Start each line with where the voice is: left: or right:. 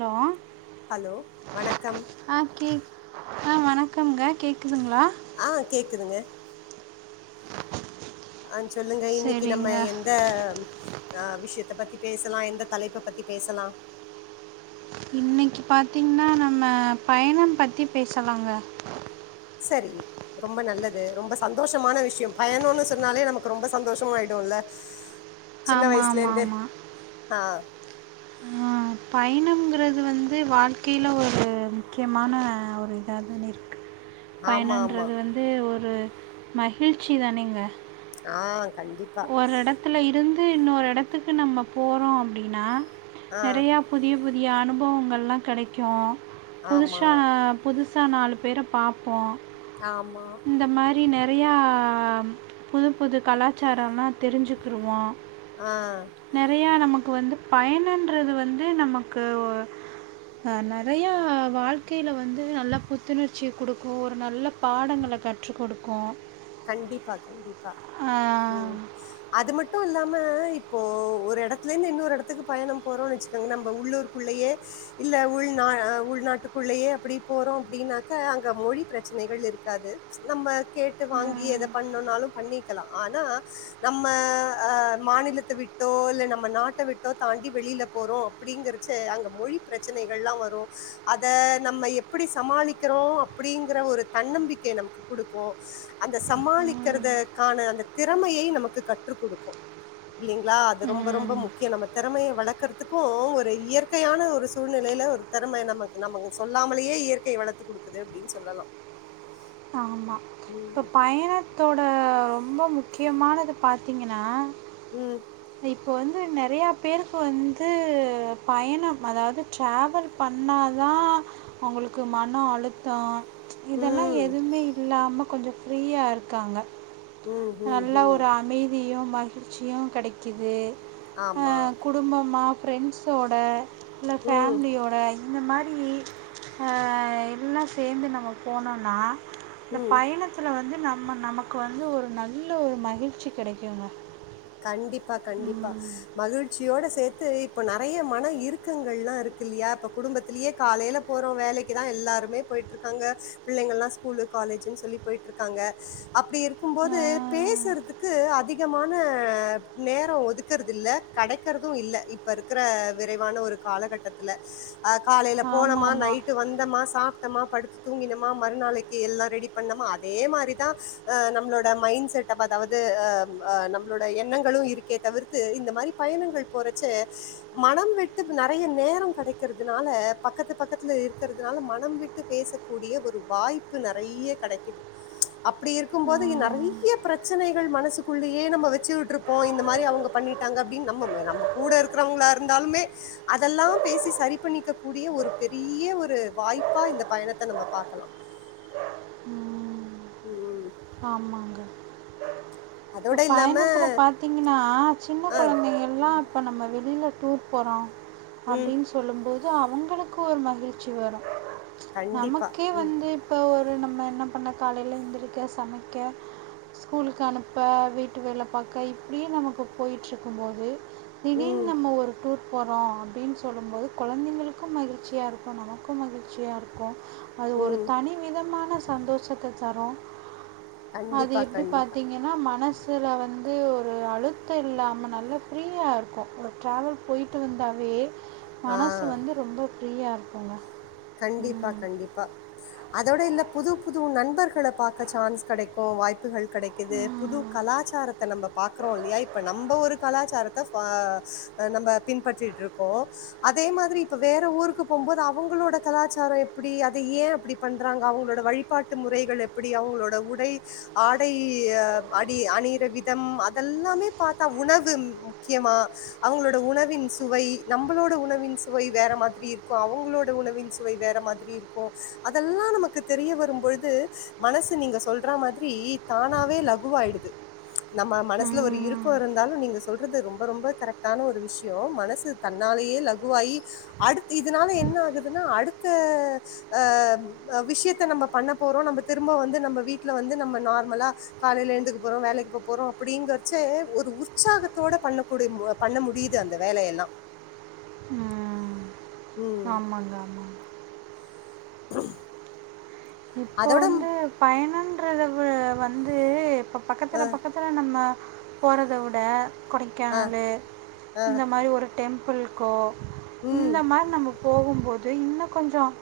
right: Hello
left: hello வணக்கம்
right: ஆஹ் வணக்கம்ங்க கேக்குதுங்களா
left: ஆஹ் கேக்குதுங்க அஹ் சொல்லுங்க இனிக்கு நம்ம
right: சரிங்க
left: எந்த ஆஹ் விஷயத்த பத்தி பேசலாம் எந்த தலைப்ப பத்தி பேசலாம்
right: இன்னைக்கு பாத்தீங்கன்னா நம்ம பயணம் பத்தி பேசலாங்க
left: சரி ரொம்ப நல்லது ரொம்ப சந்தோஷமான விஷயம் பயணம்ன்னனு சொன்னாலே நமக்கு ரொம்ப சந்தோஷமா ஆயிடும்ல்ல சின்ன
right: ஆமா
left: வயசுலேந்தே ஆஹ்
right: ஆஹ் பயணம்ங்கிறது வந்து வாழ்க்கையில ஒரு முக்கியமான ஒரு இதா தானே இருக்கு
left: ஆமா ஆமா
right: பயணன்றது வந்து ஒரு மகிழ்ச்சி தானேங்க
left: ஆஹ்
right: ஒரு இடத்துல இருந்து இந்து இன்னொரு இடத்துக்கு நம்ம போறோம் அப்டின்னா
left: ஆ
right: நெறையா புதிய புதிய அனுபவங்கள்லாம் கெடைக்கும்
left: ஆமா
right: புதுஷா புது சா நாலு பேர பாப்போம்
left: ஆமா
right: இந்த மாரி நே நெறையா புது புது கலாச்சாரம்லாம் தெரிஞ்சுக்கிருவோம்
left: ஆ
right: நெறைய நமக் இப்போ வந்து பயனுன்றது வந்து நமக்கு நெறைய வாழ்க்கையில வந்து நல்ல புத்துணர்ச்சி குடுக்கும் ஒரு நல்ல பாடங்கள் கற்றுக் கொடுக்கும்
left: கண்டிப்பா கண்டிப்பா பா அது மட் மட்டும் இல்லாம இப்போ ஒரு இடத்துலயிந்து இன்னொரு இடத்துக்கு பயணம் போறோம் வச்சுக்கோங்க நம்ம உள்ளூருக்குள்ளயே இல்ல உள்ந உள்நாட்டுக்குள்ளயே அப்டி போறோம் அப்டின்னாக்க அங்க மொழி பிரச்சனகள் இருக்காது நம்ம வாங்கி எத பண்ணனாலும் பண்ணி க்கலாம் ஆனா நம்ம அஹ் மாநிலத்த விட்டோ இல்ல நம்ம நாட்ட விட்டோ தாண்டி வெளியில போறோம் அப்படிங்கிறச்ச அங்க மொழி பிரச்சனைகள் எல்லாம் வரும் அத நம்ம எப்படி சமாளிக்கிறோம் அப்படிங்கிற ஒரு தன்னம்பிக்க நமக்கு குடுக்கும் அந்த சமாளிக்கிறதுக்கான அந்த திறமயை நமக்கு கற்றுக் குடுக்கும் இல்லைங்களா அது ரொம்ப ரொம்ப முக்கியம் நம்ம திறமய வளக்கறதுக்கும் ஒரு இயற்கையான ஒரு சூழ்நிலையில ஒரு திறமய நமக்கு நமக்கு சொல்லாமலேயே இயற்கைய வளர்த்து குடுக்குது அப்டின்னு சொல்லலாம்
right: ஆமா இப்ப பைய ணத்தோட ரொம்ப முக்கியமானது பாத்தீங்கன்னா
left: உம்
right: இப்போ வந்து நிறையா பேருக்கு வந்து பயணம் அதாவது டிரவல் பண்ணா தான் அவங்களுக்கு மனம் அளுத்தோம் இதெல்லாம் எ
left: ம்
right: இல்லாம கொஞ்சம் ஃப்ரீயா இருக்காங்க
left: ம் ம்
right: நல்ல
left: ம்
right: ஒரு அமைதியும் ம மகிழ்ச்சியும் கிடைக்கிது
left: ஆமா
right: அஹ் குடும்பமா ஃப்ரெண்ட்ஸோட இல்ல
left: ம்
right: ஃபேமிலியோட இந்த மாரி எல்லாம் சேந்து நம்ம போனோன்னா இந்த
left: ம்
right: பயணத்துல வந்து நம்ம நமக்கு வந்து ஒரு நல்ல ஒரு மகிழ்ச்சி கெடைக்குங்க
left: கண்டிப்பா கண்டிப்பா
right: ம்.
left: மகிழ்ச்சியோட சேர்த்து இப்ப நிறைய மன இருறுக்கங்கள் எல்லாம் இருக்கு இல்லையா இப்ப குடும்பத்திலயே காலையில போறோம் வேலைக்குதான் எல்லாருமே போயிட்டு இருக்காங்க பிள்ளைங்கள் எல்லாம் ஸ்கூலு காலேஜுன்னு சொல்லி போயிட்டு இருக்காங்க அப்படி இருக்கும்போது
right: ஆமாம்
left: பேசுறதுக்கு அதிக மான அஹ் நேரம் ஒதுக்கறது இல்ல கிடைக்கறதும் இல்ல இப்ப இருக்கிற விரைவான ஒரு காலகட்டத்துல காலையில போனமா
right: ஆமாம்
left: நைட்டு வந்தோமா சாப்ப படுத்து தூங்கினமா மறுநாளைக்கு எல்லாம் ரெடி பண்ண அதே மாதிரிதான் நம்மளோட மைண்ட செட் அதாவது எண்ணங்களும் இருக்க தவிர்த்து இந்த மாதிரி பயணங்கள் போறச்சு மனம் விட்டு நிறைய நேரம் கிடைக்கிறதுனால பக்கத்து பக்கத்துல இருக்கிறதுனால மனம் விட்டு பேசக்கூடிய ஒரு வாய்ப்பு நிறைய கிடைக்குது அப்படி இருக்கும் போது நிறைய பிரச்சனைகள் மனசுக்குள்ளேயே நம்ம வச்சு விட்டு இருப்போம் இந்த மாதிரி அவங்க பண்ணிட்டாங்க அப்படின்னு நம்ம நம்ம கூட இருக்கிறவங்களா இருந்தாலுமே அதெல்லாம் பேசி சரி பண்ணிக்க கூடிய ஒரு பெரிய ஒரு வாய்ப்பா இந்த பயணத்தை நம்ம பாக்கலாம் உம்
right: ஆமாங்க இப்போ
left: அதோட இல்லாம
right: பயணத்தில்ல பார்த்தீங்கன்னா சின்ன
left: ஆ
right: குழந்தைங்கள்லாம் இப்போ நம்ம வெளியில் ூப் போறம்
left: ம்.
right: அப்படின்னு சொல்லும்போது அ அவங்களுக்கு ஒரு மகிழ்ச்சி வரும்
left: கண்டிப்பா.
right: நமக்கே
left: ம்.
right: வந்து இப்ப ஒரு நம்ம என்ன பண்ண காலையில எழுந்திரக்க சமைக்கஸ்கூலுக்கு அனு இப்போ வீட்டு வேலை பார்க்க இப்படியே நமக்கு போயட்டுருக்கும் போது திடீர்னு
left: ம்.
right: நம்ம ஒரு டூர் போகிறோம் அப்படின்னு சொல்லும்போது குழந்தைங்களுக்கும் மகிழ்ச்சியாக இருக்கும் நமக்கும் மகிழ்ச்சியாக இருக்கும் அது ஒரு
left: ம்.
right: தனி விதமான சந்தோஷத்தை சரண அது
left: கண்டிப்பா,
right: எப்படி
left: கண்டிப்பா.
right: பாத்தீங்க மனசில் வந்து ஒரு அழுத்தம் இல்லாமல் நல்லா ஃப்ரீயாக இருக்கும் ஒரு ட்ராவல் போயி்ட்டு வந்தாவே
left: ஆ.
right: மனசு வந்து ரொம்ப ஃப்ரீயாக இருக்கும்ங்க
left: கண்டிப்பா கண்டிப்பா அதோட இல்ல புது புது நண்பர்களை பார்க்க சான்ஸ் கிடைக்கும் வாய்ப்புகள் கிடைக்குது புது
right: ம்
left: கலாச்சாரத்தை நம்ம பாக்குறோம் இல்லையா இப்ப நம்ம ஒரு கலாச்சாரத்தை நம்ம பின்பற்றிட்டு இருக்கோம் அதே மாதிரி இப்ப வேற ஊருக்கு போகும்போது அவங்களோட கலாச்சாரம் எப்படி அதை ஏன் அப்படி பண்றாங்க அவங்களோட வழிபாட்டு முறைகள் எப்படி அவங்களோட உடை ஆடை அடி அணிற விதம் அதெல்லாமே பார்த்தா உணவு முக்கியமா அவங்களோட உணவின் சுவை நம்மளோட உணவின் சுவை வேற மாதிரி இருக்கும் அவங்களோட உணவின் ச மாதி இருக்கும் அதெல்லாம் நமக்கு தெரிய வரும்பொழுது மனசு நீங்க சொல்ற மாதிரி தானாவே லகுவாயிடுது நம்ம மனசுல ஒரு
right: ம்
left: இருக்கம் இருந்தாலும் நீங்க சொல்றது ரொம்ப ரொம்ப கரெக்டான ஒரு விஷயம் மனசு தன்னாலேயே லகுவாயி அ இதனால என்ன ஆகுதுன்னா அ அஹ் விஷயத்த நம்ம பண்ண போறோம் நம்ம திரும்ப வந்து நம்ம வீட்டுல வந்து நம்ம நார்மலா காலையில எழுந்துக்க போறோம் வேலைக்கு போ போறோம் அப்படிங்கறச்ச ஒரு உற்சாகத்தோட பண்ணக்கூடிய பண்ண முடியுது அந்த வேலையெல்லாம்
right: உம்
left: உம்
right: ஆமாங்க ஆமாங்க
left: ஆஹம்
right: இப்போ வந்து பயணம் ற வந்து இப்ப பக்கத்திர பக்கத்திர நம்ம போறதை விட கொடைக்கானல் இந்த மாதிரி ஒரு டெம்ம்புள் கோ
left: உம்
right: இந்த மாரி நம்ம போகும்போது இன்னும் கொஞ்சம்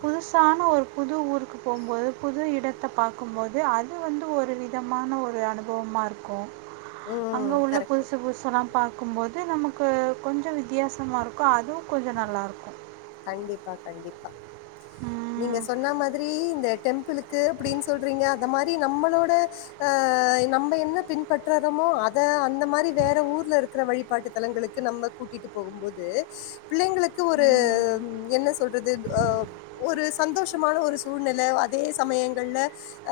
right: புதுசான ஒரு புது ஊர் க்கு போவும்போது புது இடத்த பாக்கும்போது அது வந்து ஒரு விதமான ஒரு அனுபவமாருக்கும் அங்க
left: உம்
right: உள்ள
left: கரெக்ட்
right: புதுசு புதுசுலாம் பாக்கும்போது நமக்கு கொஞ்சம் வித்தியாசமா இருக்கும் அதுவும் கொஞ்சம் நல்லா இருக்கும்
left: கண்டிப்பா கண்டிப்பா நீங்க
right: ம்
left: சொன்ன மாதிரி இந்த டெம்பிளுக்கு அப்படின்னு சொல்றீங்க அந்த மாதிரி நம்மளோட ஆஹ நம்ம என்ன பின்பற்றறோமோ அதை அந்த மாதிரி வேற ஊர்ல இருக்கிற வழிபாட்டு தலங்களுக்கு நம்ம கூட்டிட்டு போகும்போது பிள்ளைங்களுக்கு ஒரு
right: ம்
left: உ என்ன சொல்றது அஹ் ஒரு சந்தோஷமான ஒரு சூழ்நிலை அதே சமயங்கள்ல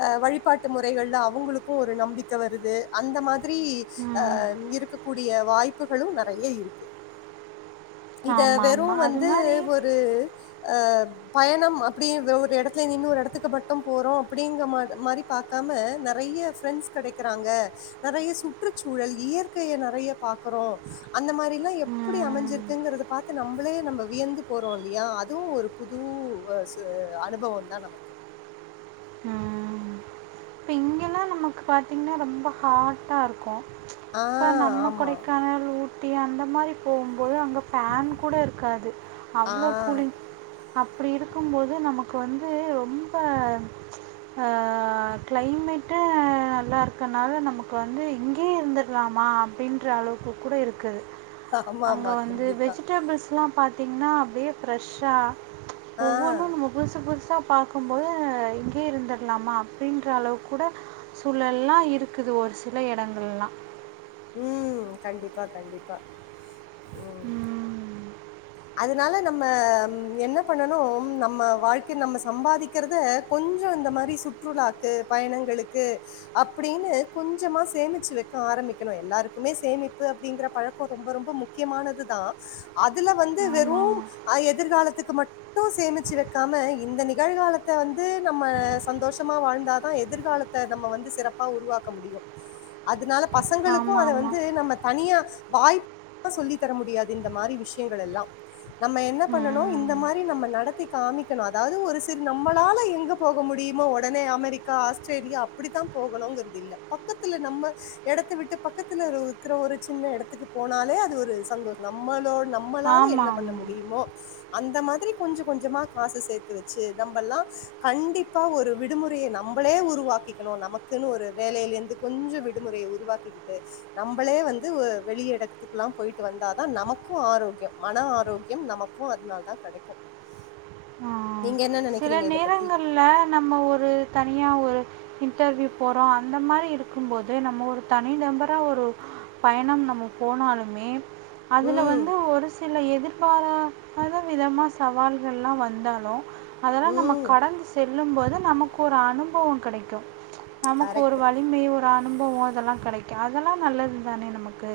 left: அஹ் வழிபாட்டு முறைகள்ல அவங்களுக்கும் ஒரு நம்பிக்கை வருது அந்த மாதிரி
right: ம்
left: அஹ் இருக்கக்கூடிய வாய்ப்புகளும் நிறைய இருக்கு இத
right: ஆமாம்
left: வெறும்
right: ஆமாம் அது
left: வந்து
right: மாதிரி
left: ஒரு அ பயணம் அப்டீண்ற ஒரு இடத்துலருந்தது இன்னொரு இடத்துக்கு மட்டும் போறோம் அப்டிங்கற மாரி பார்காம நிறைய பிரிண்ட்ஸ் கிடைக்கறாங்க நிறைய சுற்றுச்சூழல் இயற்கையை நிறைய பாக்கறோம் அந்த மாரிலாம் எப்படி
right: ம்.
left: அமைஞ்சிருக்குங்கறத பார்த்து நம்மளே நம்ம வியந்து போறோலியா அதுவும் ஒரு புது அனுபவம் தான் நமக்கு
right: ம். இப்ப இங்கெல்லாம் நமக்கு பார்த்திங்ன்னா ரொம்ப ஹார்டாருக்கும்
left: ஆ ஆமா
right: [unintelligible] ட்டி அந்த மாரி போ எப்போதும் அங்க ஃபேன் கூட இருக்காது
left: ஆ
right: அவ்ளோ கூலிங் அப்படி இருக்கும்போது நமக்கு வந்து ரொம்ப க்கிளைமேட் நல்லா இருக்கனால நமக்கு வந்து இங்கே இருந்துடுலாமா அப்படின்ற அளவுக்கு கூட இருக்கு
left: ஆமா
right: அங்க
left: ஆமா
right: வந்து
left: கண்டிப்பா
right: வெஜிடபிள்ஸ்லாம் பார் தின்னா அப்டியே ஃப்ரெஷ்ஷா
left: ஆ
right: ஒவ்வொன்னும் நம்ம புதுசு புதுசா பாக்கும்போது இங்கே இருந்துடலாமா அப்படின்ற அளவு கூட சூழெல்லாம் இருக்குது ஒரு சில இடங்கள்ல்லாம்
left: உம்ம் கண்டிப்பா கண்டிப்பா
right: உம்ம்
left: அதுனால நம்ம என்ன பண்ணணும் நம்ம வாழ்க்கைய நம்ம சம்பாதிக்கிறத கொஞ்சம் இந்த மாதிரி சுற்றுலாக்கு பயணங்களுக்கு அப்டின்னு கொஞ்சமா சேமிச்சு வைக்க ஆரம்பிக்கணும் எல்லாருக்குமே சேமிப்பு அப்டிங்கற பழக்கம் ரொம்ப ரொம்ப முக்கியமானதுதான் அதுல வந்து ந்து வெறும்்
right: ஆமாம்
left: எதிர்காலத்துக்கு மட்டும் சேமிச்சு வைக்காம இந்த நிகழ்காலத்த வந்து நம்ம சந்தோஷமா வாழ்ந்தாதான் எதிர்காலத்தை நம்ம வந்து சிறப்பா உருவாக்க முடியும் அதுனால
right: ஆமாம்
left: பசங்களுக்கும் அதை
right: ஆமாம் ஆமாம்
left: வந்து நம்ம தனியா வாய்ப்ப சொல்லி தர முடியாது இந்த மாரி விஷயங்கள் எல்லாம் நம்ம என்ன பண்ணணும் இந்த மாரி நம்ம நடத்தி காமிக்கணும் அதாவது ஒரு சிறு நம்மளால எங்க போக முடியுமோ உடனே அமெரிக்கா ஆஸ்திரேலியா அப்படித்தான் போகணுங்கற்து இல்ல பக்கத்துல நம்ம இடத்த விட்டு பக்கத்துல இருக்குற ஒரு சின்ன இடத்துக்கு போனாலே அது ஒரு சந்தோஷம் நம்மளோட
right: ஆமாம்
left: நம்மளால என்ன பண்ண
right: ஆமாம்
left: முடியுமோ அந்த மாதிரி கொஞ்சம் கொஞ்சமா காசு சேர்த்து வச்சு நம்பலாம் கண்டிப்பா ஒரு விடுமுறையை நம்பளே உருவாக்கிக்கணும் நமக்குன்னு ஒரு வேலேலிருந்து கொஞ்சம் விடுமுறையை உருவாக்கிக்கிட்டு நம்பளே வந்து வெளிியிடத்துக்குலாம் போயிட்டு வந்தாதான் நமக்கும் ஆரோக்கியம் மன ஆ ஆரோக்கியம் நமக்கும் அதுனால தான் கிடைக்கும்
right: ஆ.
left: நீங்க என்ன
right: சில
left: நினைக்கிறீங்க இத பத்தி
right: நேரங்கள்ள நம்ம ஒரு தனியா ஒரு இன்டர்வியூ போறோம் அந்த மாதிரி இருக்கும்போது நம்ம ஒரு தனி நம்பரா ஒரு பயணம் நம்ம போனாலுமே அதுல
left: ம்
right: வந்து ஒரு சில எதிர். ப பலவிதம சவால்கள்லாம் வந்தாலும். அதல்லா நம
left: ம்
right: கடந்து செ. சொல்லும்போது நமக்கு ஒரு அனுபவம் கேடைக்கும் நமக்கு ஒரு
left: கரெக்ட்
right: வலிமை. அனுபவம் அதெல்லா கெடிக்கும் அதெல்லா நல்லது தானே நமக்கு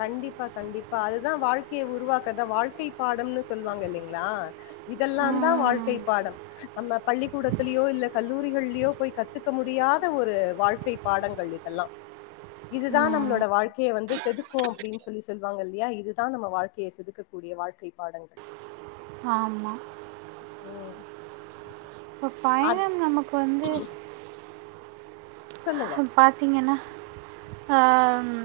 left: கண்டிப்பா.. கண்டிப்பா.. அதுத வாழ்க்கையை உருவாக்கதா வாழ்க்கை பாடம்னு சொல்லுவாங்க இல்லைங்களா இதெல்லாம் தான்
right: ம்.
left: வாழ்க்கை பாடம் நம்ம பள்ளிக்கூடத்திலயோ இல்ல கல்லூரிகள்லயோ போய் கத்துக்க முடியாத ஒரு வாழ்க்கை பாடங்கள் இதெல்லா இதுதான்
right: ம்.
left: நம்மளோட வாழ்க்கைய வந்து செதுக் இருக்கும் அப்படின்னு சொல்லி சொல்லுவாங்க இல்லையா இதுதான் நம்ம வாழ்க்கையை செதுக்கக்கூடிய வாழ்க்கை பாடங்கள்.
right: ஆமா.
left: உம்
right: இப்போ பயணம் நமக்கு வந்து
left: சொல்லுங்க.
right: பாத்தீங்கன்னா அஹம்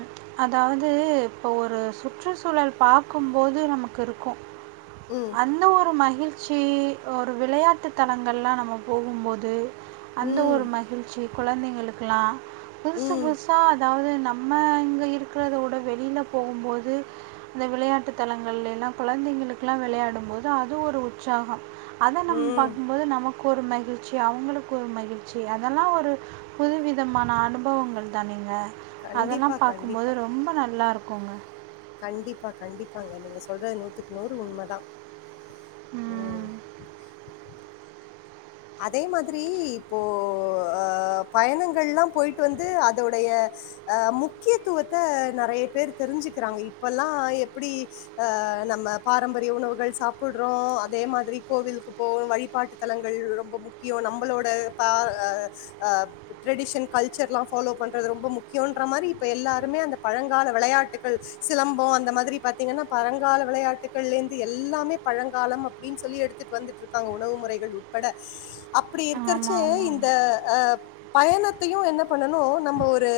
right: அதாவது இப்போ ஒரு சுற்றுச்சூழல் பார்க்கும்போது நமக்கு இருக்கும்
left: ம்,
right: அந்த ஒரு மகி மகிழ்ச்சி ஒரு விளையாட்டு தலங்கள்லாம் நம்ம போகும்போது அந்த
left: ம்,
right: ஒரு மகிழ்ச்சி குழந்தைங்களுக்கு க்கலா புதுசு
left: ம்,
right: புதுசா அதாவது நம்ம இங்க இருக்கிறத உட வெளியில போகும் போது இந்த விளையாட்டு தலங்கள்ல எல்லா குழந்தைங்களுக்குகெல்லாம் விளையாடும் போது அது ஒரு உற்சாகம். அத நம்ம
left: ம்.
right: பாக்கும்போது நமக் ஒரு மகிழ்ச்சி அவங்களுக்கு ஒரு மகிழ்ச்சி அதெல்லா ஒரு புதுவிதமான அனுபவங்கள் தானேங்க
left: கண்டிப்பா,
right: அதெல்லாம் பார்கக்கும்போது
left: கண்டிப்பா.
right: ரொம்ப நல்லா இருக்கும் போங்க
left: கண்டிப்பா கண்டிப்பாங்க நீங்க சொல்றது நூத்துக்கு நூறு உண்மைதான் ம் அதே மாதிரி இப்போ அஹ் பயணங்கள் எல்லாம் போயிட்டு வந்து அதோடய முக்கியத்துவத்தை நிறைய பேர் தெரிஞ்சுக்கிறாங்க இப்பல்லாம் எப்படி ஆஹ் நம்ம பாரம்பரிய உணவுகள் சாப்பிடுறோம் அதே மாதிரி கோவிலுக்கு போக வழிபாட்டு தலங்கள் ரொம்ப முக்கியம் நம்மளோட க ஹா அ ட்ரெடிஷன் கல்ச்சர்லாம் ஃபாலோ பண்றது ரொம்ப முக்கியம்ன்ற மாதிரி இப்போ எல்லாருமே அந்த பழங்கால விளையாட்டுகள் சிலம்பம் அந்த மாதிரி பார்த்தீங்கன்னா பழங்கால விளையாட்டுகள்லேந்து எல்லாமே பழங்காலம் அப்படின்னு சொல்லி எடுத்துட்டு வந்துட்டு இருக்காங்க உணவு முறைகள் உட்பட அப் அப்படி
right: ஆமாம்
left: இருக்கச்சு
right: ஆமாங்க
left: இந்த அஹ் பயணத்தையும் என்ன பண்ணணும் நம்ம ஒரு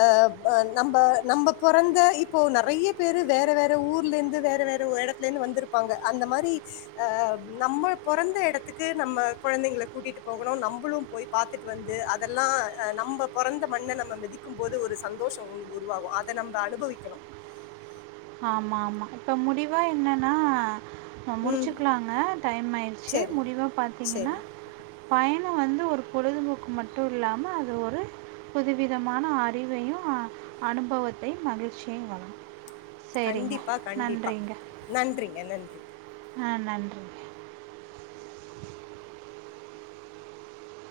left: அஹ் நம்ம நம்ம பிறந்த இப்போ நிறைய பேரு வேற வேற ஊர்ல இருந்து வேற வேற இடத்துல இருந்து வந்திருப்பாங்க அந்த மாதிரி அஹ் நம்ம பொறந்த இடத்துக்கு நம்ம குழந்தைங்கள கூட்டிட்டு போகணும் நம்மளும் போய் பார்த்துட்டு வந்து அதெல்லா அஹ் நம்ம பிறந்த மண்ண நம்ம மிதிக்கும் போது ஒரு சந்தோஷம் உருவாகும் அதை நம்ம அனுபவிக்கணும்
right: ஆமா ஆமா இப்ப முடிவா என்னன்னா
left: ம்
right: முடிச்சுக்கலாங்க டைம் ஆயிடுச்சு
left: சரி
right: முடிவ பாத்தீங்கன்னா
left: சரி
right: பயணம் வந்து ஒரு பொழுதுபோக்கு மட்டும் இல்லாமல அது ஒரு புதுவிதமான அறிவையும் அனுபவத்தையும் மகிழ்ச்சியையும் வரும்
left: கண்டிப்பா கண்டிப்பா நன்றி நன்றி
right: ஆஹ் நன்றி